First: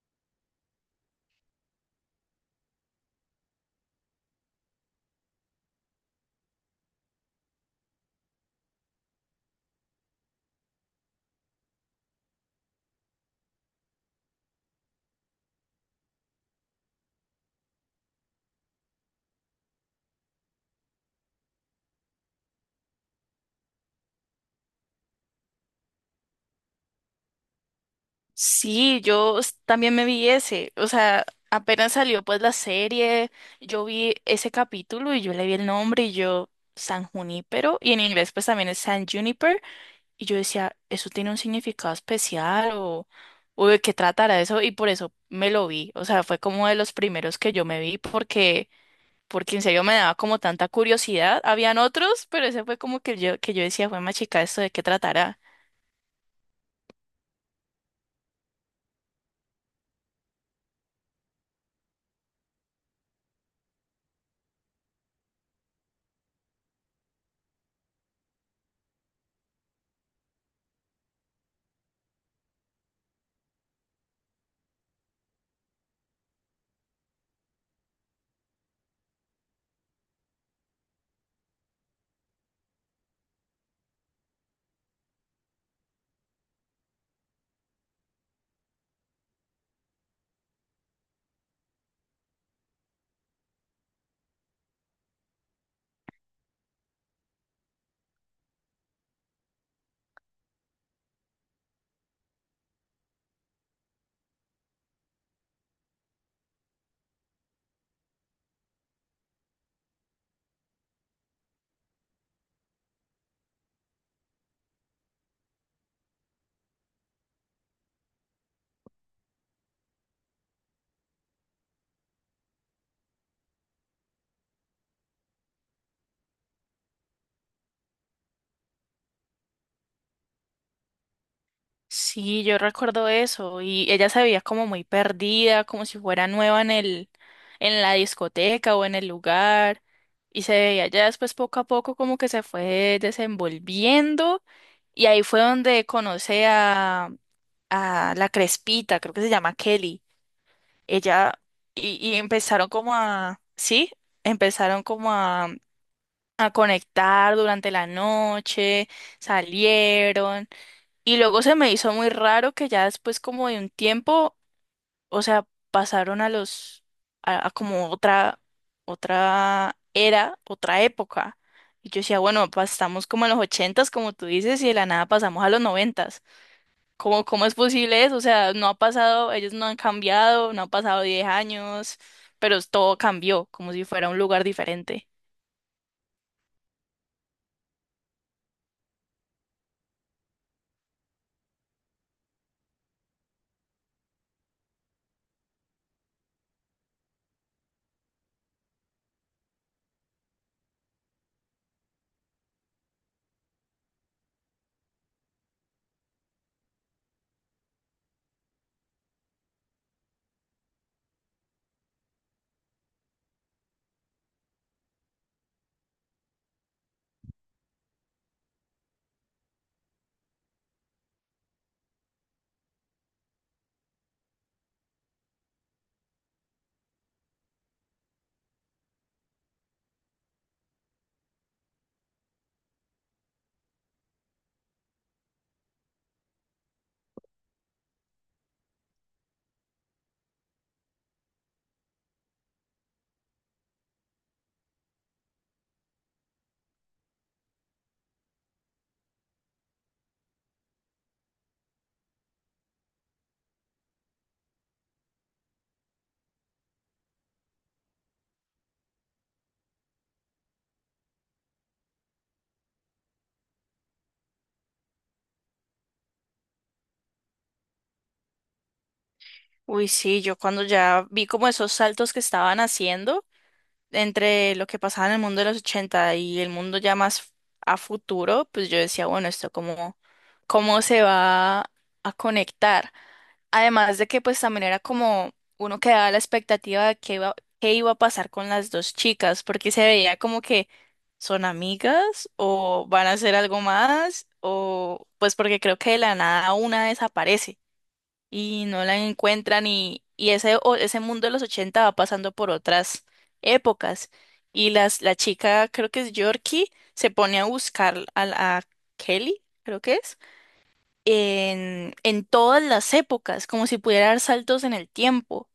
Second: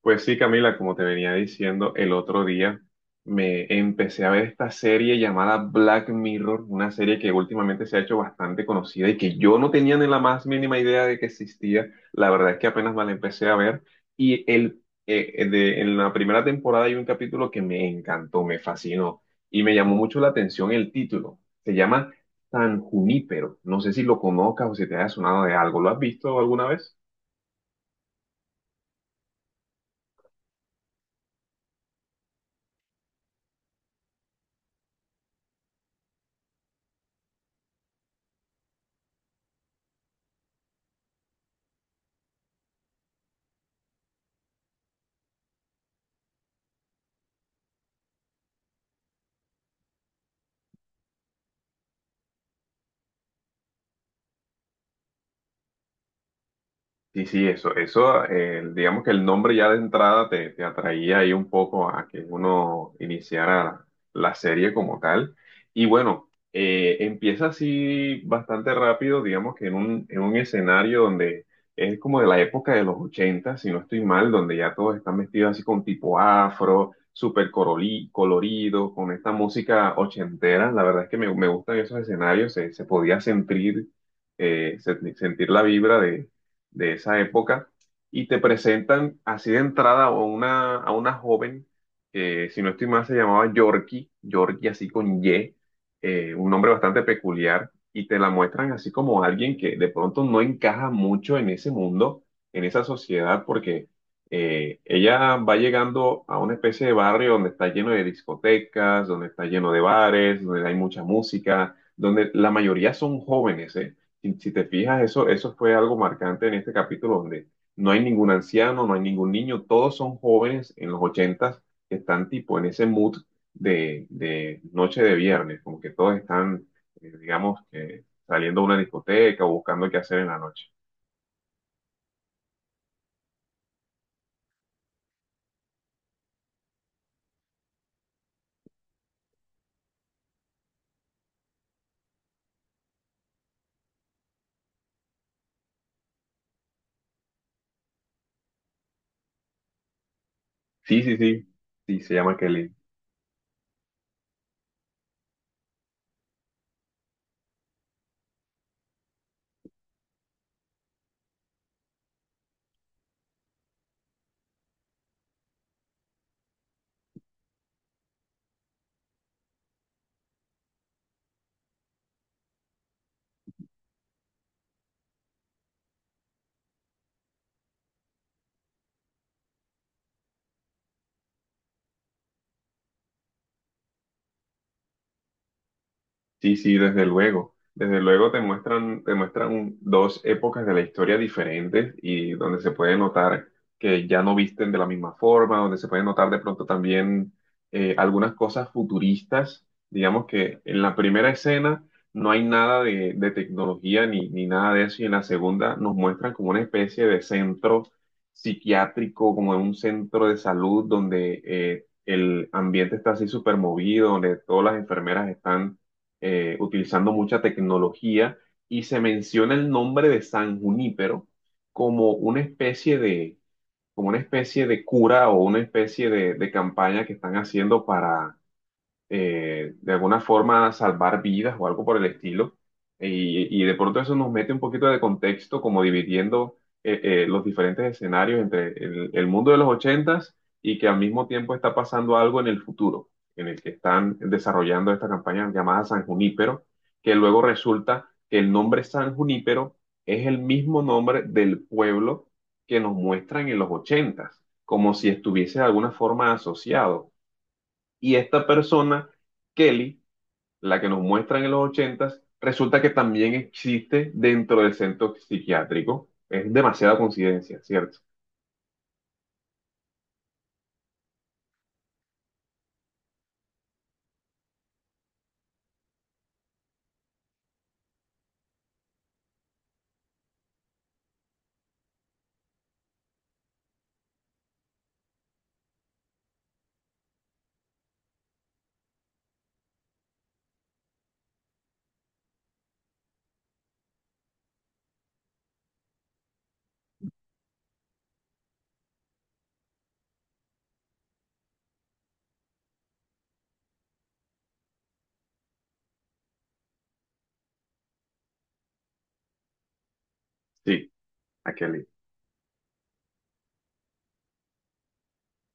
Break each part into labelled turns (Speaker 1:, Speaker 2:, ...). Speaker 1: Pues sí, Camila, como te venía diciendo el otro día, me empecé a ver esta serie llamada Black Mirror, una serie que últimamente se ha hecho bastante conocida y que yo no tenía ni la más mínima idea de que existía. La verdad es que apenas me la empecé a ver y en la primera temporada hay un capítulo que me encantó, me fascinó y me llamó mucho la atención el título. Se llama San Junípero. No sé si lo conozcas o si te haya sonado de algo. ¿Lo has visto alguna vez?
Speaker 2: Sí, yo también me vi ese, o sea, apenas salió pues la serie, yo vi ese capítulo y yo le vi el nombre y yo, San Junípero, y en inglés pues también es San Juniper, y yo decía, ¿eso tiene un significado especial o de qué tratará eso? Y por eso me lo vi, o sea, fue como de los primeros que yo me vi porque en serio me daba como tanta curiosidad, habían otros, pero ese fue como que yo decía, fue más chica, ¿esto de qué tratará?
Speaker 1: Sí, sí, eso, digamos que el nombre ya de entrada te atraía ahí un poco a que uno iniciara la serie como tal. Y bueno, empieza así bastante rápido, digamos que en en un escenario donde es como de la época de los 80, si no estoy mal, donde ya todos están vestidos así con tipo afro, súper colorido, con esta música ochentera. La verdad es que me gustan esos escenarios, se podía sentir, sentir la vibra de esa época y te presentan así de entrada a a una joven que, si no estoy mal, se llamaba Yorkie, Yorkie así con Y, un nombre bastante peculiar, y te la muestran así como alguien que de pronto no encaja mucho en ese mundo, en esa sociedad, porque ella va llegando a una especie de barrio donde está lleno de discotecas, donde está lleno de bares, donde hay mucha música, donde la mayoría son jóvenes, ¿eh? Si te fijas, eso fue algo marcante en este capítulo donde no hay ningún anciano, no hay ningún niño, todos son jóvenes en los ochentas que están tipo en ese mood de noche de viernes, como que todos están, digamos, que saliendo a una discoteca o buscando qué hacer en la noche.
Speaker 2: Sí, yo recuerdo eso y ella se veía como muy perdida, como si fuera nueva en en la discoteca o en el lugar, y se veía ya después poco a poco como que se fue desenvolviendo, y ahí fue donde conoce a la Crespita, creo que se llama Kelly.
Speaker 1: Sí, sí,
Speaker 2: Ella
Speaker 1: sí,
Speaker 2: y,
Speaker 1: sí, se
Speaker 2: y
Speaker 1: llama Kelly.
Speaker 2: sí, empezaron como a conectar durante la noche, salieron. Y luego se me hizo muy raro que ya después como de un tiempo, o sea, pasaron a los, a como otra era, otra época. Y yo decía, bueno, pues estamos como en los ochentas, como tú dices, y de la nada pasamos a los noventas. ¿Cómo es posible eso? O sea, no ha pasado, ellos no han cambiado, no han pasado 10 años, pero todo cambió, como si fuera un lugar diferente.
Speaker 1: Sí, sí, desde luego. Desde luego te muestran dos épocas de la historia diferentes y donde se puede notar que ya no visten de la misma forma, donde se puede notar de pronto también algunas cosas futuristas. Digamos que en la primera escena no hay nada de tecnología ni nada de eso y en la segunda nos muestran como una especie de centro psiquiátrico, como en un centro de salud donde el ambiente está así súper movido, donde todas las enfermeras están utilizando mucha tecnología y se menciona el nombre de San Junípero como una especie de, como una especie de cura o una especie de campaña que están haciendo para de alguna forma salvar vidas o algo por el estilo. Y de pronto eso nos mete un poquito de contexto, como dividiendo los diferentes escenarios entre el mundo de los ochentas y que al mismo tiempo está pasando algo en el futuro, en el que están desarrollando esta campaña llamada San Junípero, que luego resulta que el nombre San Junípero es el mismo nombre del pueblo que nos muestran en los ochentas, como si estuviese de alguna forma asociado. Y esta persona, Kelly, la que nos muestran en los ochentas, resulta que también existe dentro del centro psiquiátrico. Es demasiada coincidencia, ¿cierto?
Speaker 2: Uy, sí, yo cuando ya vi como esos saltos que estaban haciendo entre lo que pasaba en el mundo de los 80 y el mundo ya más a futuro, pues yo decía, bueno, esto cómo se va a conectar. Además de que pues también era como uno quedaba a la expectativa de qué iba a pasar con las dos chicas, porque se veía como que son amigas o van a hacer algo más, o pues porque creo que de la nada una desaparece y no la encuentran y ese mundo de los 80 va pasando por otras épocas y la chica, creo que es Yorkie, se pone a buscar a Kelly, creo que es,
Speaker 1: Sí, a Kelly.
Speaker 2: en todas las épocas, como si pudiera dar saltos en el tiempo.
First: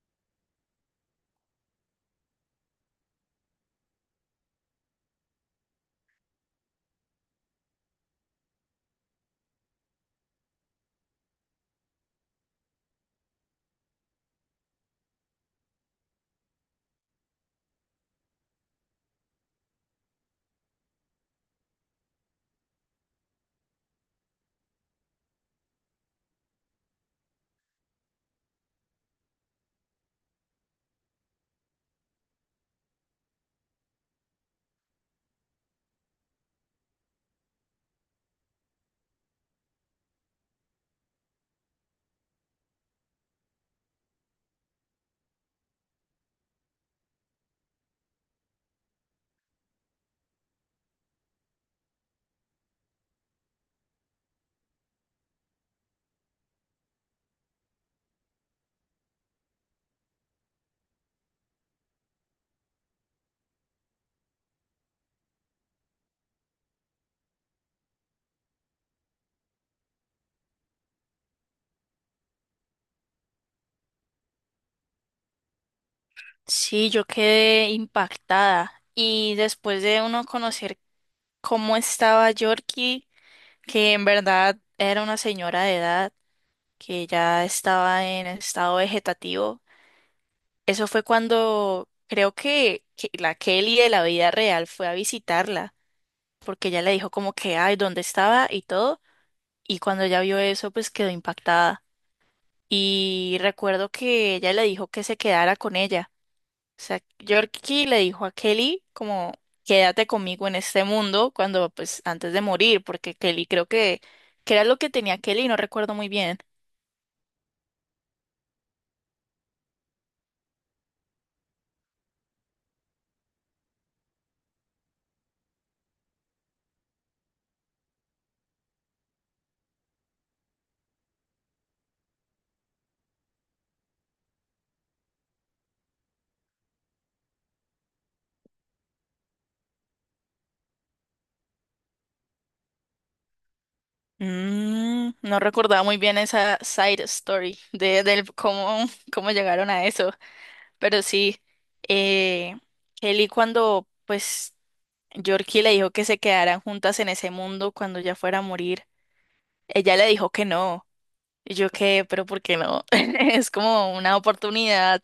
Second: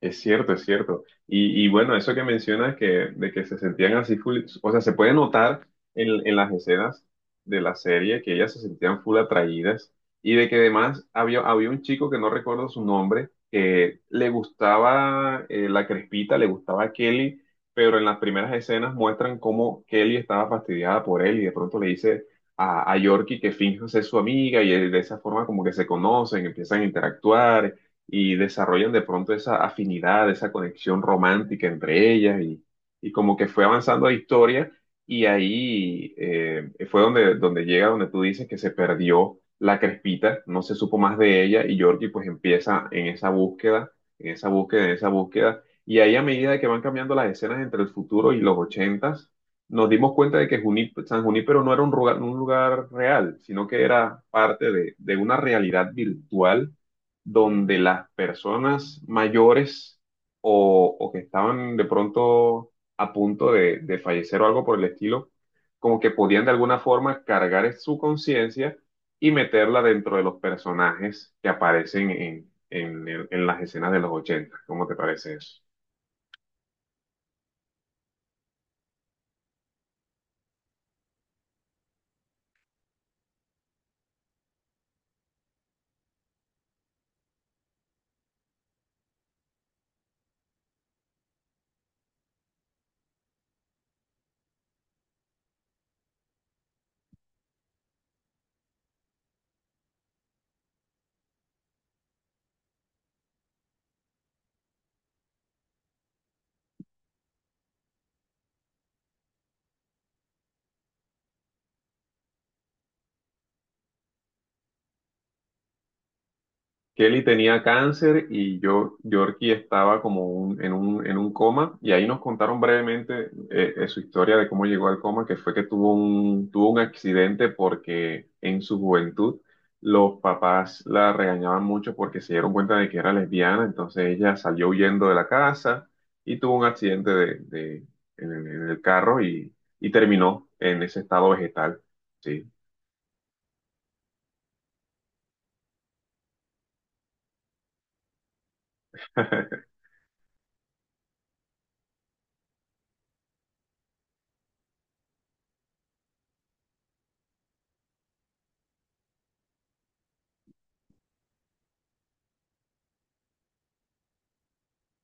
Speaker 1: Es cierto, es cierto. Y bueno, eso que mencionas que, de que se sentían así full, o sea, se puede notar en las escenas de la serie que ellas se sentían full atraídas y de que además había un chico que no recuerdo su nombre, que le gustaba la crespita, le gustaba a Kelly, pero en las primeras escenas muestran cómo Kelly estaba fastidiada por él y de pronto le dice a Yorkie que finja ser su amiga y de esa forma como que se conocen, empiezan a interactuar y desarrollan de pronto esa afinidad, esa conexión romántica entre ellas y como que fue avanzando la historia y ahí fue donde, donde llega, donde tú dices que se perdió la Crespita, no se supo más de ella y Georgie pues empieza en esa búsqueda, en esa búsqueda, en esa búsqueda y ahí a medida de que van cambiando las escenas entre el futuro y los ochentas, nos dimos cuenta de que San Junípero no era un lugar real, sino que era parte de una realidad virtual donde las personas mayores o que estaban de pronto a punto de fallecer o algo por el estilo, como que podían de alguna forma cargar su conciencia y meterla dentro de los personajes que aparecen en las escenas de los ochenta. ¿Cómo te parece eso?
Speaker 2: Sí, yo quedé impactada y después de uno conocer cómo estaba Yorkie, que en verdad era una señora de edad, que ya estaba en estado vegetativo. Eso fue cuando creo que la Kelly de la vida real fue a visitarla, porque ella le dijo como que, ay, ¿dónde estaba? Y todo. Y cuando ella vio eso, pues quedó impactada. Y recuerdo que ella le dijo que se quedara con ella. O sea, Yorkie le dijo a Kelly como, quédate conmigo en este mundo cuando, pues, antes de morir, porque Kelly creo que era lo que tenía Kelly, no recuerdo muy bien.
Speaker 1: Kelly tenía cáncer y yo, Yorkie estaba como en un coma y ahí nos contaron brevemente su historia de cómo llegó al coma, que fue que tuvo tuvo un accidente porque en su juventud los papás la regañaban mucho porque se dieron cuenta de que era lesbiana, entonces ella salió huyendo de la casa y tuvo un accidente en el carro y terminó en ese estado vegetal. Sí.
Speaker 2: Mm, no recordaba muy bien esa side story del cómo llegaron a eso, pero sí, eh, Kelly cuando pues Yorkie le dijo que se quedaran juntas en ese mundo cuando ya fuera a morir, ella le dijo que no, y yo qué, pero ¿por qué no? Es como una oportunidad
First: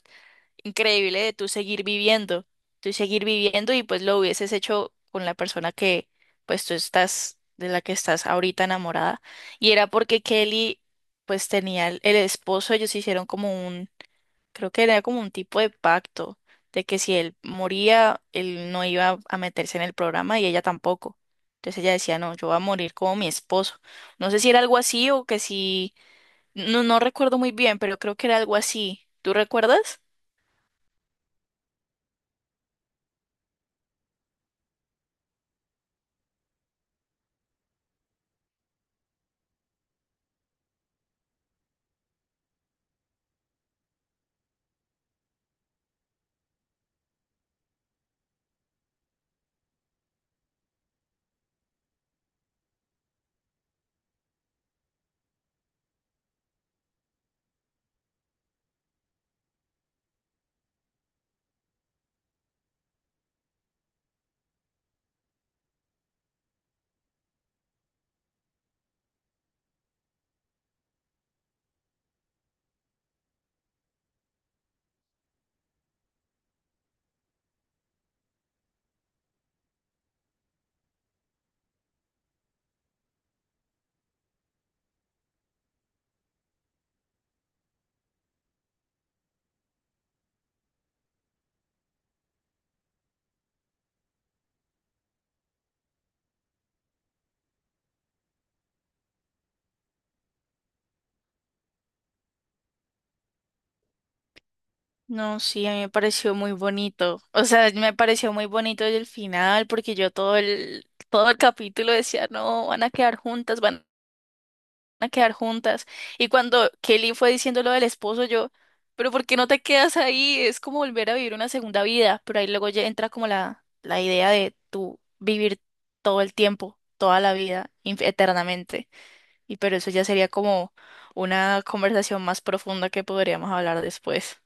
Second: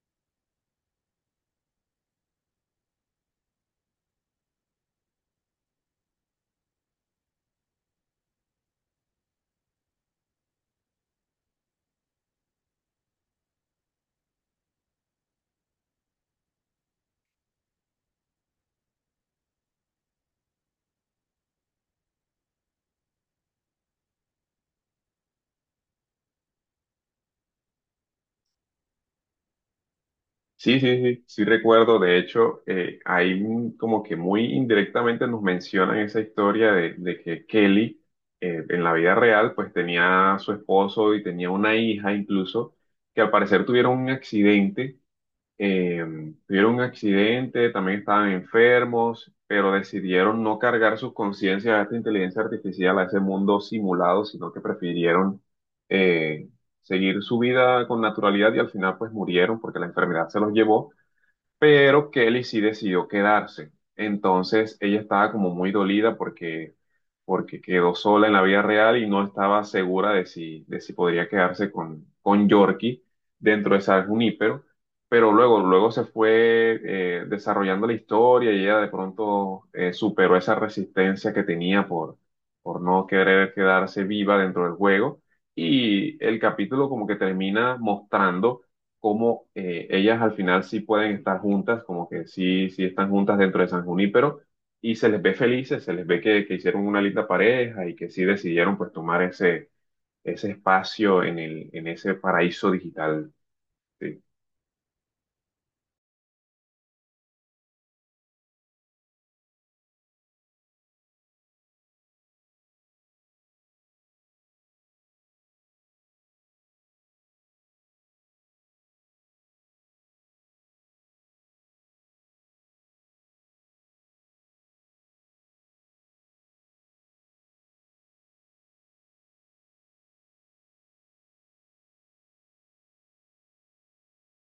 Speaker 2: increíble de tú seguir viviendo y pues lo hubieses hecho con la persona que pues tú estás, de la que estás ahorita enamorada. Y era porque Kelly pues tenía el esposo, ellos creo que era como un tipo de pacto de que si él moría, él no iba a meterse en el programa y ella tampoco. Entonces ella decía, no, yo voy a morir como mi esposo. No sé si era algo así o que si, no, no recuerdo muy bien, pero creo que era algo así. ¿Tú recuerdas?
Speaker 1: Sí, sí, sí, sí recuerdo. De hecho, ahí mm, como que muy indirectamente nos mencionan esa historia de que Kelly en la vida real pues tenía a su esposo y tenía una hija incluso que al parecer tuvieron un accidente eh, también estaban enfermos, pero decidieron no cargar sus conciencias a esta inteligencia artificial, a ese mundo simulado, sino que prefirieron eh, seguir su vida con naturalidad y al final pues murieron porque la enfermedad se los llevó, pero Kelly sí decidió quedarse. Entonces ella estaba como muy dolida porque quedó sola en la vida real y no estaba segura de de si podría quedarse con Yorkie dentro de San Junípero, pero luego, luego se fue desarrollando la historia y ella de pronto superó esa resistencia que tenía por no querer quedarse viva dentro del juego y el capítulo como que termina mostrando cómo ellas al final sí pueden estar juntas, como que sí, sí están juntas dentro de San Junípero y se les ve felices, se les ve que hicieron una linda pareja y que sí decidieron pues tomar ese, ese espacio en el, en ese paraíso digital. Sí.
Speaker 2: No, sí, a mí me pareció muy bonito. O sea, me pareció muy bonito el final porque yo todo el capítulo decía, no, van a quedar juntas, van a quedar juntas. Y cuando Kelly fue diciendo lo del esposo, yo, pero ¿por qué no te quedas ahí? Es como volver a vivir una segunda vida. Pero ahí luego ya entra como la idea de tú vivir todo el tiempo, toda la vida, eternamente. Y pero eso ya sería como una conversación más profunda que podríamos hablar después.